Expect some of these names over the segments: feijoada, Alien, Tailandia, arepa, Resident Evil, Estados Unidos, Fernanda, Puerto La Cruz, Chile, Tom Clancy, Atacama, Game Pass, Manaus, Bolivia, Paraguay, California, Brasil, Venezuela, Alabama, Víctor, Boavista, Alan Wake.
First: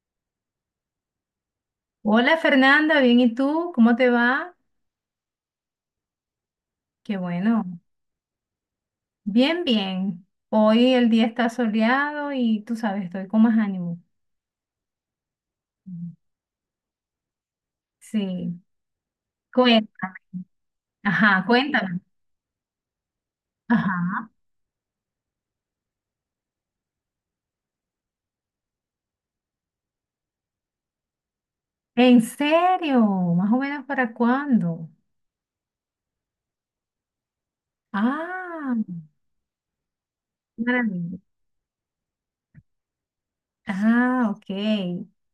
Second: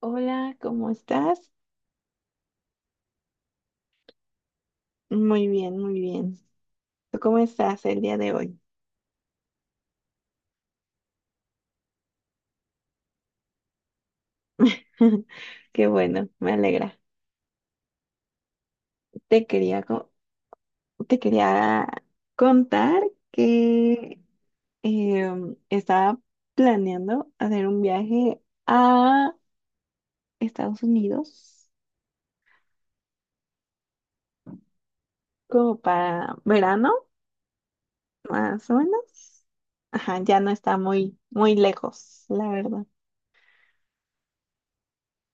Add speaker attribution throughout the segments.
Speaker 1: Hola, ¿cómo estás?
Speaker 2: Hola Fernanda, bien, ¿y tú? ¿Cómo te va?
Speaker 1: Muy bien, muy bien.
Speaker 2: Qué
Speaker 1: ¿Tú cómo
Speaker 2: bueno.
Speaker 1: estás el día de hoy?
Speaker 2: Bien, bien. Hoy el día está soleado y tú sabes, estoy con más ánimo.
Speaker 1: Qué
Speaker 2: Mm.
Speaker 1: bueno, me alegra.
Speaker 2: Sí,
Speaker 1: Te quería, co-
Speaker 2: cuéntame.
Speaker 1: Te
Speaker 2: Ajá,
Speaker 1: quería
Speaker 2: cuéntame.
Speaker 1: contar que
Speaker 2: Ajá.
Speaker 1: estaba planeando hacer un viaje a Estados Unidos
Speaker 2: ¿En serio? ¿Más o menos para cuándo?
Speaker 1: como para verano, más o
Speaker 2: Ah,
Speaker 1: menos. Ajá, ya no
Speaker 2: qué
Speaker 1: está muy,
Speaker 2: maravilla.
Speaker 1: muy lejos, la verdad.
Speaker 2: Ah, ok.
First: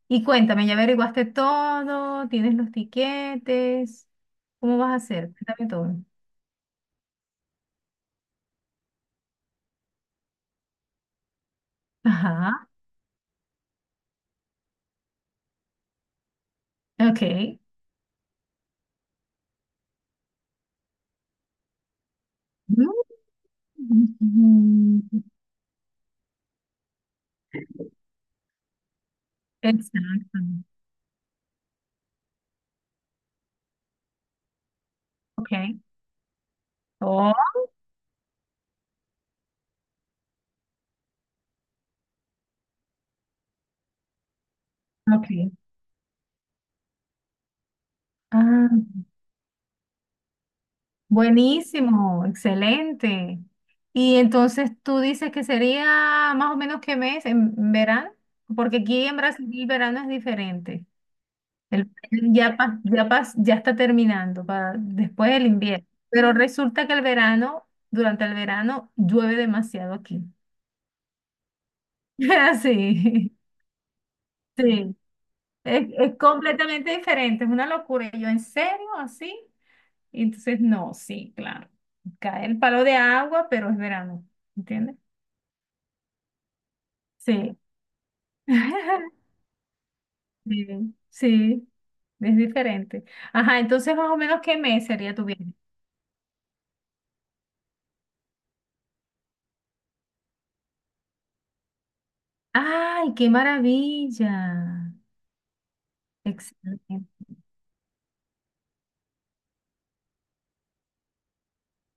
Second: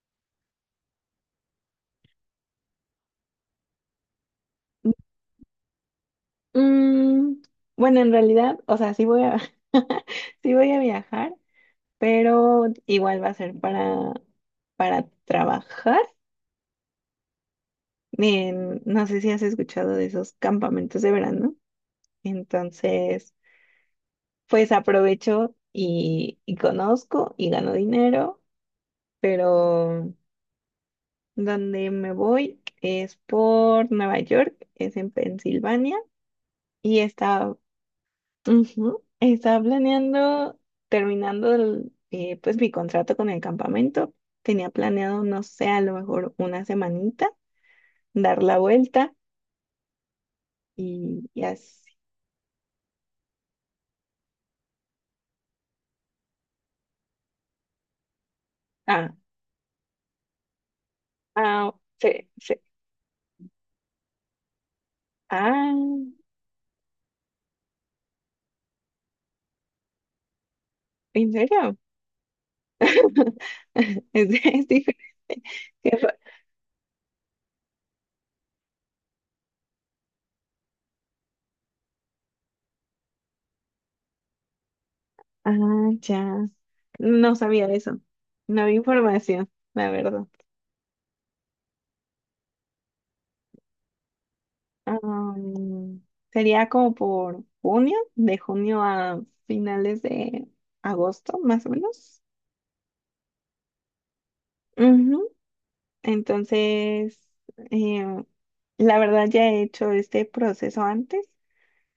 Speaker 2: Y cuéntame, ¿ya averiguaste todo? ¿Tienes los tiquetes? ¿Cómo vas a hacer? Cuéntame todo.
Speaker 1: Mm, bueno, en realidad, o sea, sí voy a viajar, pero
Speaker 2: Ajá,
Speaker 1: igual va a ser para trabajar.
Speaker 2: ok.
Speaker 1: No sé si has escuchado de esos campamentos de verano.
Speaker 2: Mm.
Speaker 1: Entonces, pues
Speaker 2: mm, mm.
Speaker 1: aprovecho y conozco y gano dinero, pero
Speaker 2: Exacto.
Speaker 1: donde me voy es por Nueva York, es en
Speaker 2: Ok.
Speaker 1: Pensilvania y
Speaker 2: Oh,
Speaker 1: está. Ujú. Estaba planeando, terminando el pues mi contrato con el campamento, tenía planeado, no
Speaker 2: ok.
Speaker 1: sé, a lo mejor una semanita, dar la
Speaker 2: Ah,
Speaker 1: vuelta y así.
Speaker 2: buenísimo, excelente. Y entonces tú dices que sería más o menos qué mes en verano, porque aquí
Speaker 1: Ah,
Speaker 2: en Brasil el verano es diferente.
Speaker 1: ah,
Speaker 2: El,
Speaker 1: sí, sí.
Speaker 2: ya, pas- ya, pas- ya está terminando para después del
Speaker 1: Ah,
Speaker 2: invierno. Pero resulta que el verano, durante el verano, llueve demasiado aquí.
Speaker 1: ¿en serio?
Speaker 2: Sí,
Speaker 1: Es diferente.
Speaker 2: sí. Es,
Speaker 1: Qué fa-
Speaker 2: es completamente diferente, es una locura. Y yo, ¿en serio? ¿Así? Entonces, no, sí, claro. Cae el palo de agua, pero es verano, ¿entiendes?
Speaker 1: Ah, ya. No
Speaker 2: Sí.
Speaker 1: sabía eso. No había información, la verdad.
Speaker 2: Sí, sí, es diferente. Ajá, entonces más o menos ¿qué mes sería tu viaje?
Speaker 1: Am, Sería como por junio, de junio a finales de agosto, más o menos.
Speaker 2: ¡Ay, qué maravilla!
Speaker 1: Ujú.
Speaker 2: Excelente.
Speaker 1: Entonces, eh, la verdad ya he hecho este proceso antes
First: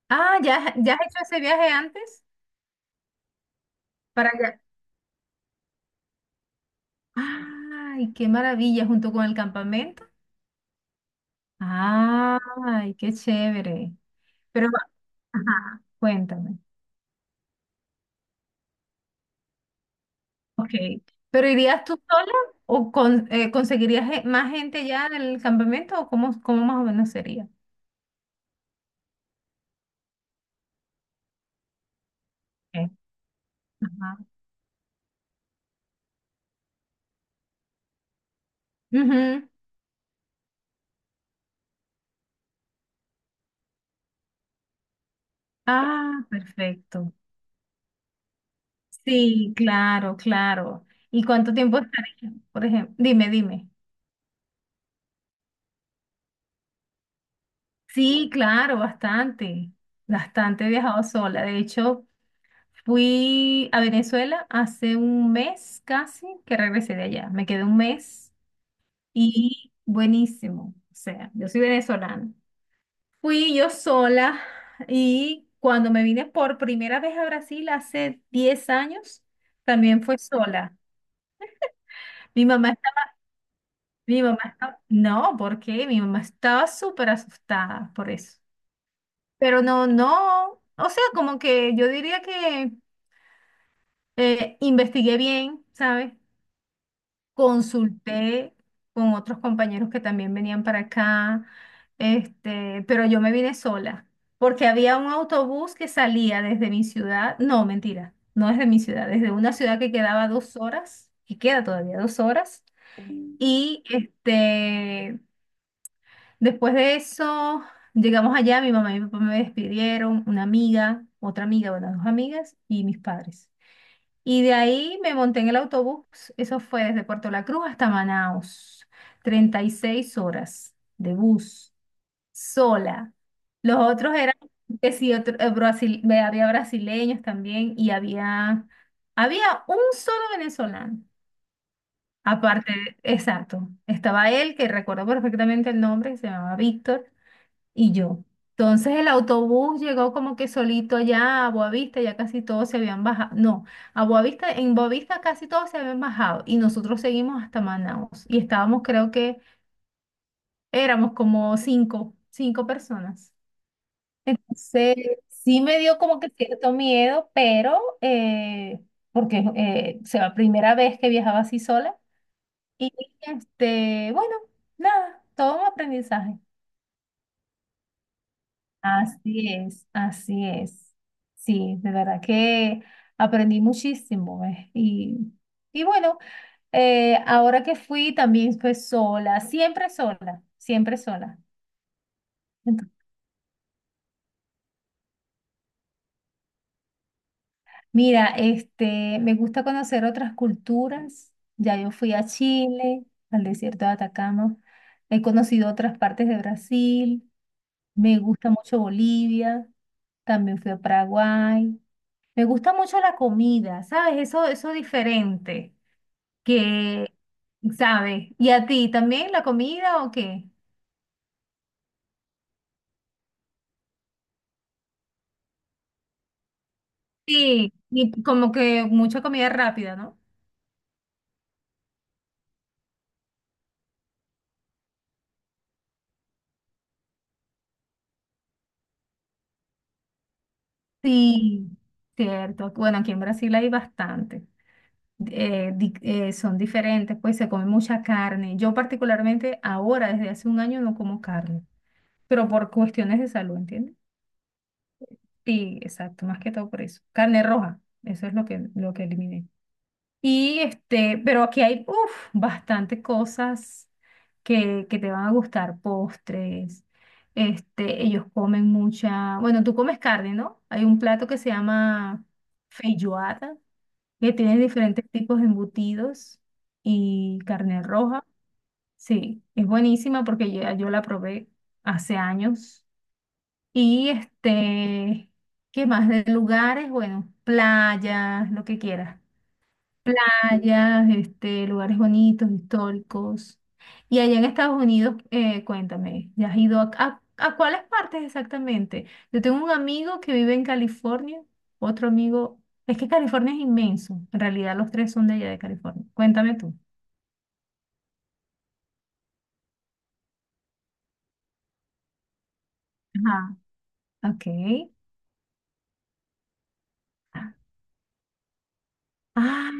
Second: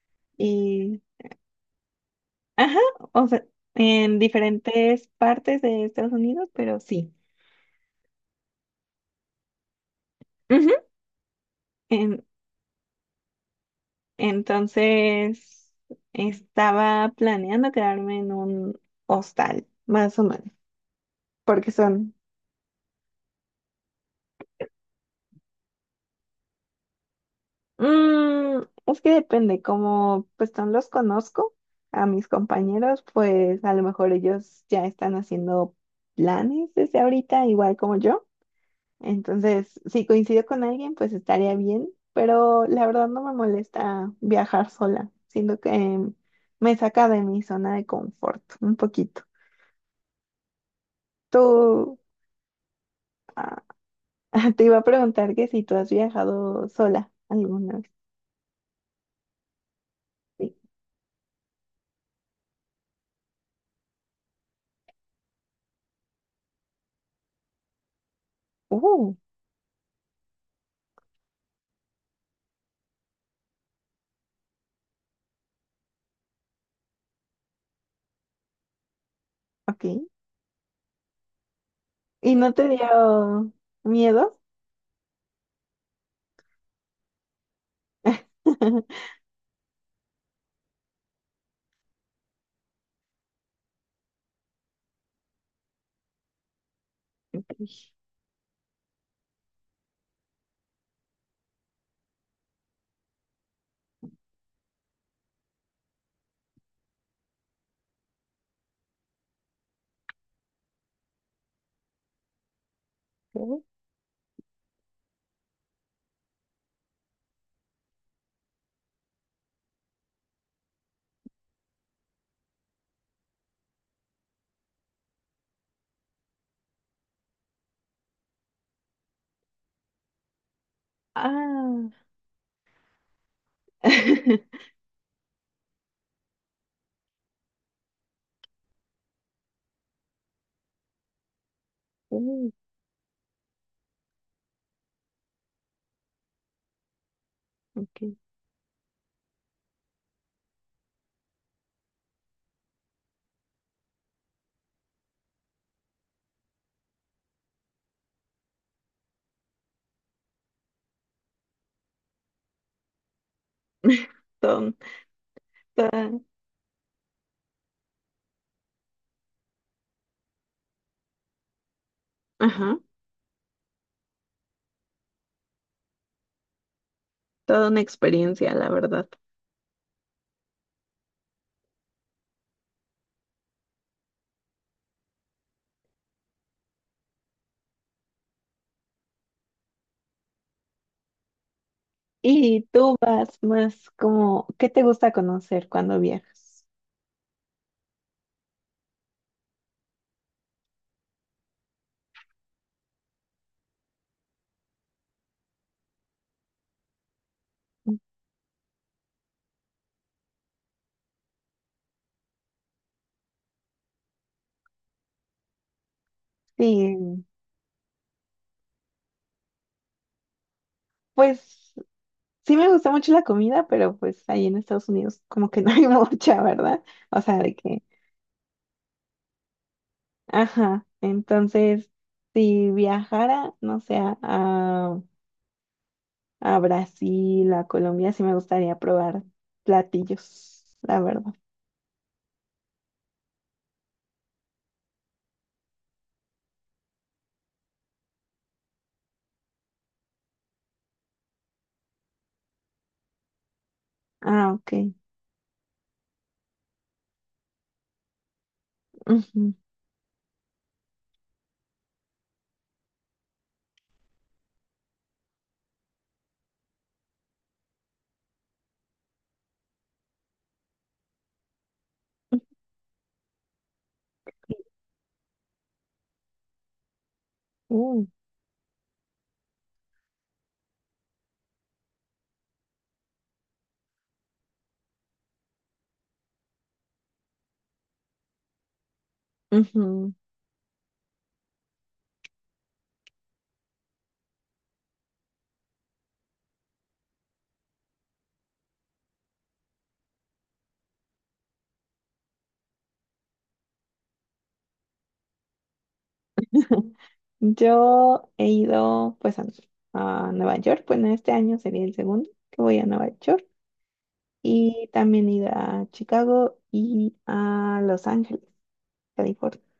Speaker 2: Ah, ¿ya, ya
Speaker 1: y,
Speaker 2: has hecho ese viaje antes?
Speaker 1: ajá, o sea, en
Speaker 2: Para allá.
Speaker 1: diferentes partes de Estados Unidos, pero sí.
Speaker 2: ¡Ay, qué maravilla! Junto con el campamento.
Speaker 1: Ujú. En-
Speaker 2: ¡Ay, qué chévere! Pero,
Speaker 1: entonces,
Speaker 2: ajá, cuéntame.
Speaker 1: estaba planeando quedarme en un hostal, más o menos,
Speaker 2: Ok, pero
Speaker 1: porque
Speaker 2: ¿irías tú
Speaker 1: son.
Speaker 2: sola o con- conseguirías ge- más gente ya en el campamento o cómo, cómo más o menos sería?
Speaker 1: Mm, es que depende, como pues no los conozco a mis
Speaker 2: Ok.
Speaker 1: compañeros, pues a lo mejor
Speaker 2: Ajá.
Speaker 1: ellos ya están haciendo planes desde ahorita, igual como yo.
Speaker 2: Ujú.
Speaker 1: Entonces, si coincido con alguien, pues estaría bien, pero la verdad no me molesta viajar sola, siento que
Speaker 2: Ah,
Speaker 1: me saca
Speaker 2: perfecto.
Speaker 1: de mi zona de confort un poquito.
Speaker 2: Sí, claro, claro. ¿Y cuánto tiempo
Speaker 1: Tú,
Speaker 2: estaría? Por ejemplo, dime,
Speaker 1: ah,
Speaker 2: dime.
Speaker 1: te iba a preguntar que si tú has viajado sola alguna vez.
Speaker 2: Sí, claro, bastante,
Speaker 1: Sí.
Speaker 2: bastante he viajado sola. De hecho, fui a Venezuela hace un mes casi que regresé de allá. Me quedé un mes
Speaker 1: Uh,
Speaker 2: y buenísimo. O sea, yo soy venezolana. Fui yo sola y cuando me vine por primera vez a Brasil hace 10 años,
Speaker 1: ok.
Speaker 2: también fue sola.
Speaker 1: ¿Y
Speaker 2: Mi
Speaker 1: no te
Speaker 2: mamá está,
Speaker 1: dio
Speaker 2: mi
Speaker 1: miedo?
Speaker 2: mamá está, no, ¿por qué? Mi mamá estaba súper asustada por eso. Pero no, no, o sea, como que yo diría que investigué bien, ¿sabes? Consulté con otros compañeros que también venían para acá, este, pero yo me vine sola, porque había un autobús que salía desde mi ciudad, no, mentira, no desde mi ciudad, desde una ciudad que quedaba 2 horas, que queda todavía 2 horas, y este, después de eso llegamos allá, mi mamá y mi papá me despidieron, una amiga, otra amiga, bueno, dos amigas y mis padres. Y de ahí me monté en el autobús, eso fue desde Puerto La Cruz hasta Manaus, 36 horas de bus,
Speaker 1: Ah,
Speaker 2: sola. Los otros eran, que sí, había brasileños también y había, un solo venezolano.
Speaker 1: Mm,
Speaker 2: Aparte, exacto, estaba él, que recuerdo perfectamente el nombre, que se llamaba Víctor, y
Speaker 1: ok.
Speaker 2: yo. Entonces el autobús llegó como que solito allá a Boavista, ya casi todos se habían bajado. No, a Boavista, en Boavista casi todos se habían bajado y nosotros seguimos hasta Manaus y estábamos, creo que éramos como cinco, cinco personas.
Speaker 1: Todo,
Speaker 2: Entonces sí me dio
Speaker 1: toda,
Speaker 2: como que cierto miedo, pero porque o sea, la primera vez que viajaba así sola
Speaker 1: ajá,
Speaker 2: y este, bueno, nada, todo un aprendizaje.
Speaker 1: toda una experiencia, la verdad.
Speaker 2: Así es, así es. Sí, de verdad que aprendí muchísimo. Y bueno, ahora que fui también fue sola, siempre sola, siempre sola.
Speaker 1: ¿Y
Speaker 2: Ento-
Speaker 1: tú vas más como, qué te gusta conocer cuando viajas?
Speaker 2: mira, este, me gusta conocer otras culturas. Ya yo fui a Chile, al desierto de Atacama. He conocido otras partes de Brasil. Me gusta mucho Bolivia. También fui a Paraguay. Me gusta mucho la comida, ¿sabes? Eso diferente, que,
Speaker 1: Sí,
Speaker 2: ¿sabes? ¿Y a ti también la comida o qué?
Speaker 1: pues sí me gusta mucho la comida, pero pues ahí en Estados Unidos como que no hay mucha, ¿verdad? O sea, de
Speaker 2: Sí,
Speaker 1: que,
Speaker 2: y como que mucha comida rápida, ¿no?
Speaker 1: ajá, entonces, si viajara, no sé, a Brasil, a Colombia, sí me gustaría probar platillos, la verdad.
Speaker 2: Sí, cierto. Bueno, aquí en Brasil hay bastante. Son diferentes, pues se come mucha carne. Yo particularmente ahora, desde hace un año, no como carne, pero por cuestiones de salud, ¿entiendes?
Speaker 1: Ah, ok.
Speaker 2: Sí, exacto, más que todo por eso. Carne roja, eso es lo que eliminé.
Speaker 1: Ujú.
Speaker 2: Y este, pero aquí hay uf, bastante cosas que te van a gustar, postres. Este, ellos comen mucha, bueno, tú comes carne, ¿no? Hay un plato que se llama feijoada, que tiene diferentes tipos de embutidos y carne
Speaker 1: Uh,
Speaker 2: roja. Sí, es buenísima porque ya yo la probé hace años. Y este, ¿qué más de lugares? Bueno, playas, lo que quieras
Speaker 1: ujú.
Speaker 2: playas, este, lugares bonitos, históricos. Y allá en Estados Unidos, cuéntame, ¿ya has ido a cuáles partes exactamente? Yo tengo un amigo que vive en California, otro amigo, es que California es inmenso, en realidad los tres son de allá de California. Cuéntame tú.
Speaker 1: Yo he ido pues a Nueva York, bueno, este año sería el segundo que voy a Nueva York
Speaker 2: Ajá. Ok.
Speaker 1: y también he ido a Chicago y a Los Ángeles, California.
Speaker 2: Ah,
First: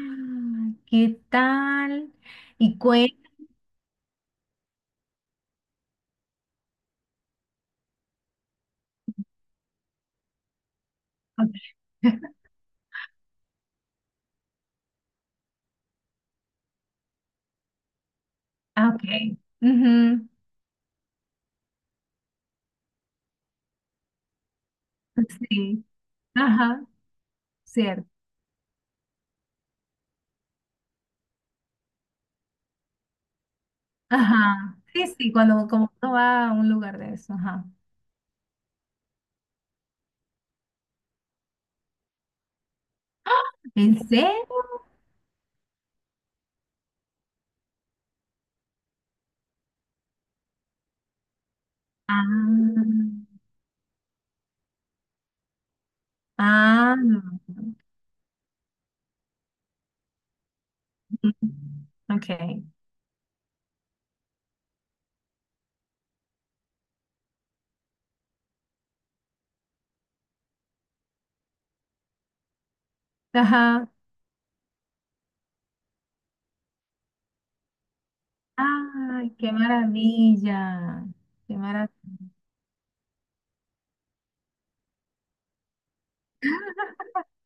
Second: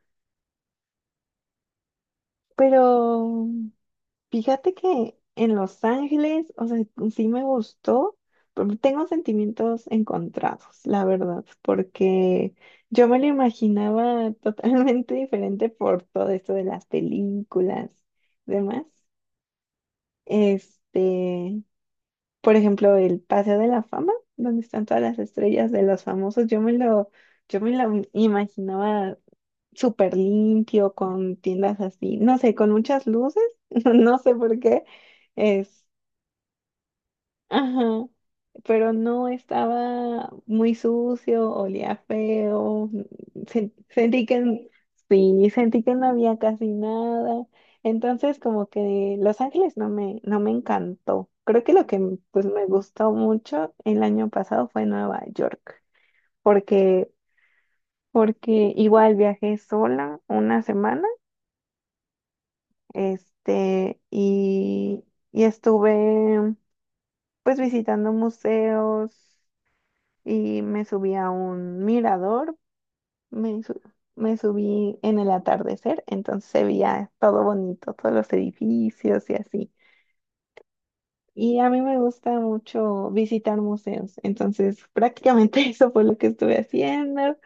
Speaker 2: ¿qué tal? Y cuéntame.
Speaker 1: Pero, fíjate que en Los Ángeles, o sea, sí me gustó, pero tengo sentimientos encontrados, la verdad, porque yo me lo imaginaba totalmente diferente por todo esto de las películas, demás.
Speaker 2: Ok. Ujú,
Speaker 1: Este, por ejemplo, el Paseo de la Fama, donde están todas las estrellas de
Speaker 2: sí.
Speaker 1: los famosos,
Speaker 2: Ajá.
Speaker 1: yo me lo
Speaker 2: Cierto.
Speaker 1: imaginaba súper limpio, con tiendas así, no sé, con muchas luces, no sé por
Speaker 2: Ajá.
Speaker 1: qué.
Speaker 2: Sí, sí, cuando como uno va a un lugar de eso, ajá.
Speaker 1: Ajá, pero no estaba muy sucio, olía feo,
Speaker 2: ¿En
Speaker 1: sentí que,
Speaker 2: serio?
Speaker 1: sí, sentí que no había casi nada. Entonces, como que Los Ángeles no me encantó. Creo que lo que pues me
Speaker 2: Ah,
Speaker 1: gustó mucho el año pasado fue Nueva York,
Speaker 2: ah,
Speaker 1: porque,
Speaker 2: no.
Speaker 1: porque igual viajé sola una semana,
Speaker 2: Ok.
Speaker 1: este, y estuve pues visitando museos y me subí a un mirador, me, su-
Speaker 2: Ajá.
Speaker 1: me subí en el atardecer, entonces se veía todo bonito, todos los edificios
Speaker 2: Ay,
Speaker 1: y
Speaker 2: qué
Speaker 1: así.
Speaker 2: maravilla. Qué
Speaker 1: Y a mí me
Speaker 2: maravilla.
Speaker 1: gusta mucho visitar museos, entonces prácticamente eso fue lo que estuve haciendo,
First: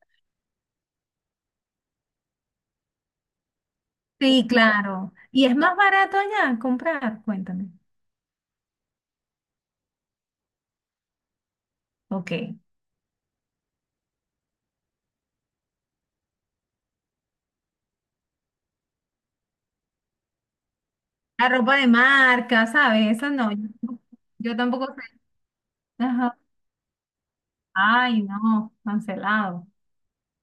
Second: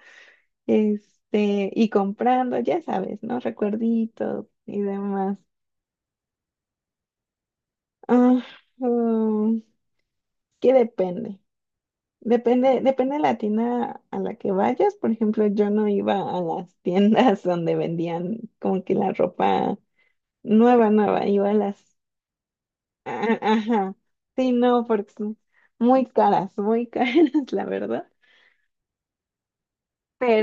Speaker 1: este, y comprando, ya sabes, ¿no?
Speaker 2: Sí,
Speaker 1: Recuerditos y
Speaker 2: claro.
Speaker 1: demás.
Speaker 2: ¿Y es más barato allá comprar? Cuéntame.
Speaker 1: Ah, mm, que depende.
Speaker 2: Ok.
Speaker 1: Depende, depende de la tienda a la que vayas. Por ejemplo, yo no iba a las tiendas donde vendían como que la ropa nueva, nueva.
Speaker 2: La
Speaker 1: Iba a
Speaker 2: ropa de
Speaker 1: las...
Speaker 2: marca, ¿sabes? Eso
Speaker 1: a-
Speaker 2: no.
Speaker 1: Ajá. Sí,
Speaker 2: Yo
Speaker 1: no,
Speaker 2: tampoco
Speaker 1: porque
Speaker 2: sé.
Speaker 1: son
Speaker 2: Ajá.
Speaker 1: muy caras, la verdad.
Speaker 2: Ay, no, cancelado.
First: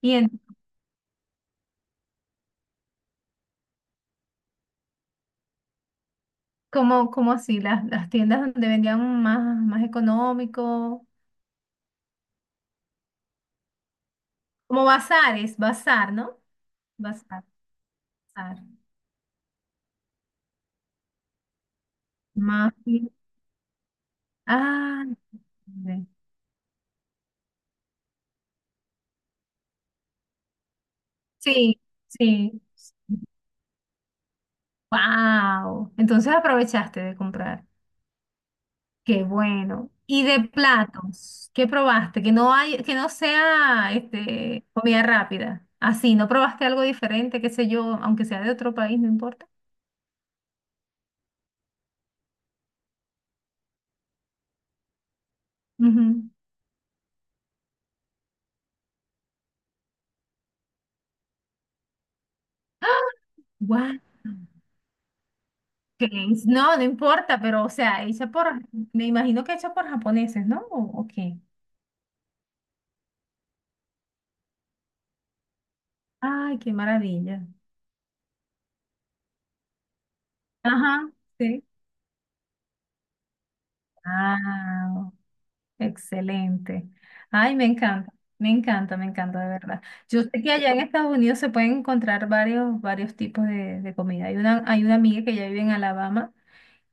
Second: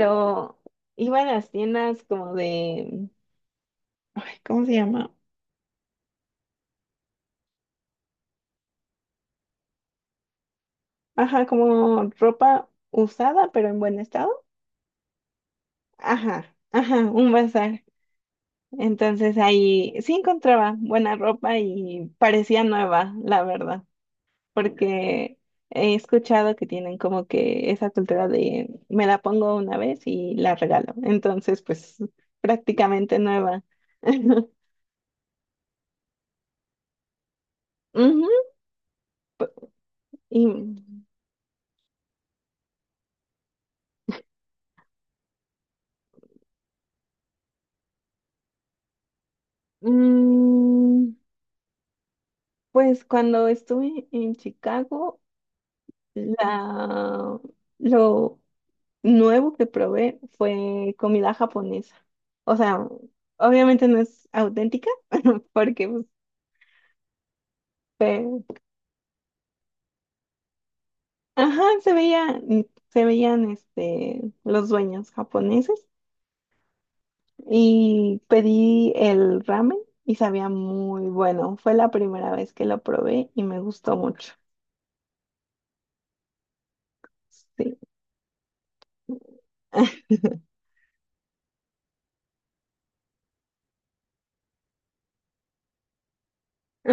Speaker 2: Y en-
Speaker 1: iba a las tiendas como de... Ay, ¿cómo se llama?
Speaker 2: como así, las tiendas donde vendían más, más económico,
Speaker 1: Ajá, como ropa usada, pero en buen estado.
Speaker 2: como bazares, bazar, ¿no?
Speaker 1: Ajá, ajá, un
Speaker 2: Bazar,
Speaker 1: bazar.
Speaker 2: bazar.
Speaker 1: Entonces ahí sí encontraba buena ropa y parecía
Speaker 2: Más.
Speaker 1: nueva, la verdad,
Speaker 2: Ah,
Speaker 1: porque he
Speaker 2: ve.
Speaker 1: escuchado que tienen como que esa cultura de me la pongo una vez y la regalo. Entonces,
Speaker 2: Sí,
Speaker 1: pues
Speaker 2: sí.
Speaker 1: prácticamente nueva.
Speaker 2: Wow. Entonces aprovechaste de comprar.
Speaker 1: Ujú,
Speaker 2: Qué bueno. Y de
Speaker 1: y
Speaker 2: platos, ¿qué probaste? Que no hay, que no sea este, comida rápida. Así, ¿no probaste algo diferente, qué sé yo, aunque sea de otro país, no importa?
Speaker 1: mm, pues cuando estuve en Chicago,
Speaker 2: Ujú.
Speaker 1: la, lo, nuevo que probé fue comida japonesa. O sea,
Speaker 2: ¡Ah!
Speaker 1: obviamente no
Speaker 2: Guau.
Speaker 1: es auténtica, porque pues,
Speaker 2: Que No, no importa, pero o sea, hecha
Speaker 1: fue-
Speaker 2: por, me imagino que hecha por japoneses, ¿no? ¿O qué?
Speaker 1: ajá, se veía, se veían este, los dueños japoneses
Speaker 2: Ay, qué maravilla.
Speaker 1: y pedí el ramen y sabía muy
Speaker 2: Ajá,
Speaker 1: bueno.
Speaker 2: sí.
Speaker 1: Fue la primera vez que lo probé y me gustó mucho.
Speaker 2: Ah, excelente. Ay, me
Speaker 1: Sí.
Speaker 2: encanta, me encanta, me encanta, de verdad. Yo sé que allá en Estados Unidos se pueden encontrar varios, varios tipos de comida. Hay una amiga que ya vive en Alabama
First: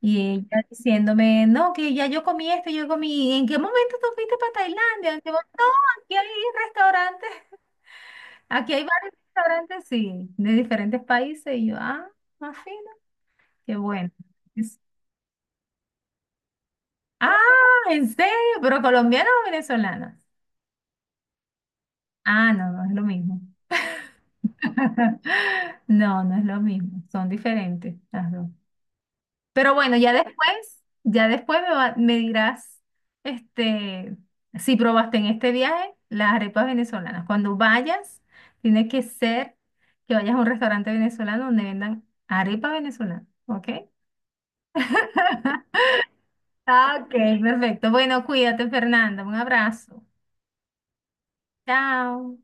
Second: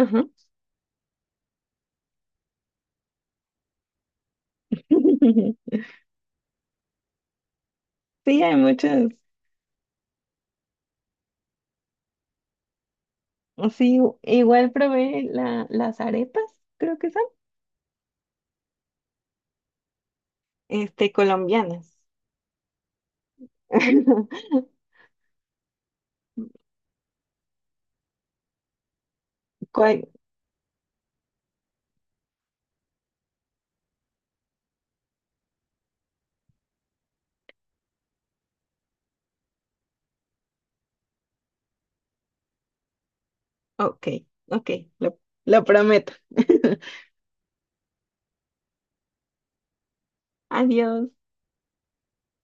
Speaker 2: y ella diciéndome, no, que ya yo comí esto, yo comí, ¿en qué momento tú fuiste para Tailandia? Y yo, no, aquí hay restaurantes.
Speaker 1: Sí, hay
Speaker 2: Aquí hay
Speaker 1: muchos.
Speaker 2: varios restaurantes, sí, de diferentes países. Y yo, ah, más fino, qué
Speaker 1: Sí,
Speaker 2: bueno.
Speaker 1: igual
Speaker 2: Es-
Speaker 1: probé las arepas, creo que son,
Speaker 2: ah, ¿en serio? ¿Pero colombianos o venezolanas?
Speaker 1: este, colombianas.
Speaker 2: Ah, no, no es lo mismo. No, no es lo mismo. Son diferentes las dos. Pero bueno,
Speaker 1: Cuál-
Speaker 2: ya después me dirás, este, si probaste en este viaje las arepas venezolanas. Cuando vayas, tiene que ser que vayas a un restaurante venezolano donde vendan arepa venezolana, ¿ok?
Speaker 1: Ok, ok, lo, lo prometo.
Speaker 2: Ah, ok, perfecto. Bueno, cuídate, Fernanda. Un abrazo.
Speaker 1: Adiós.
Speaker 2: Chao.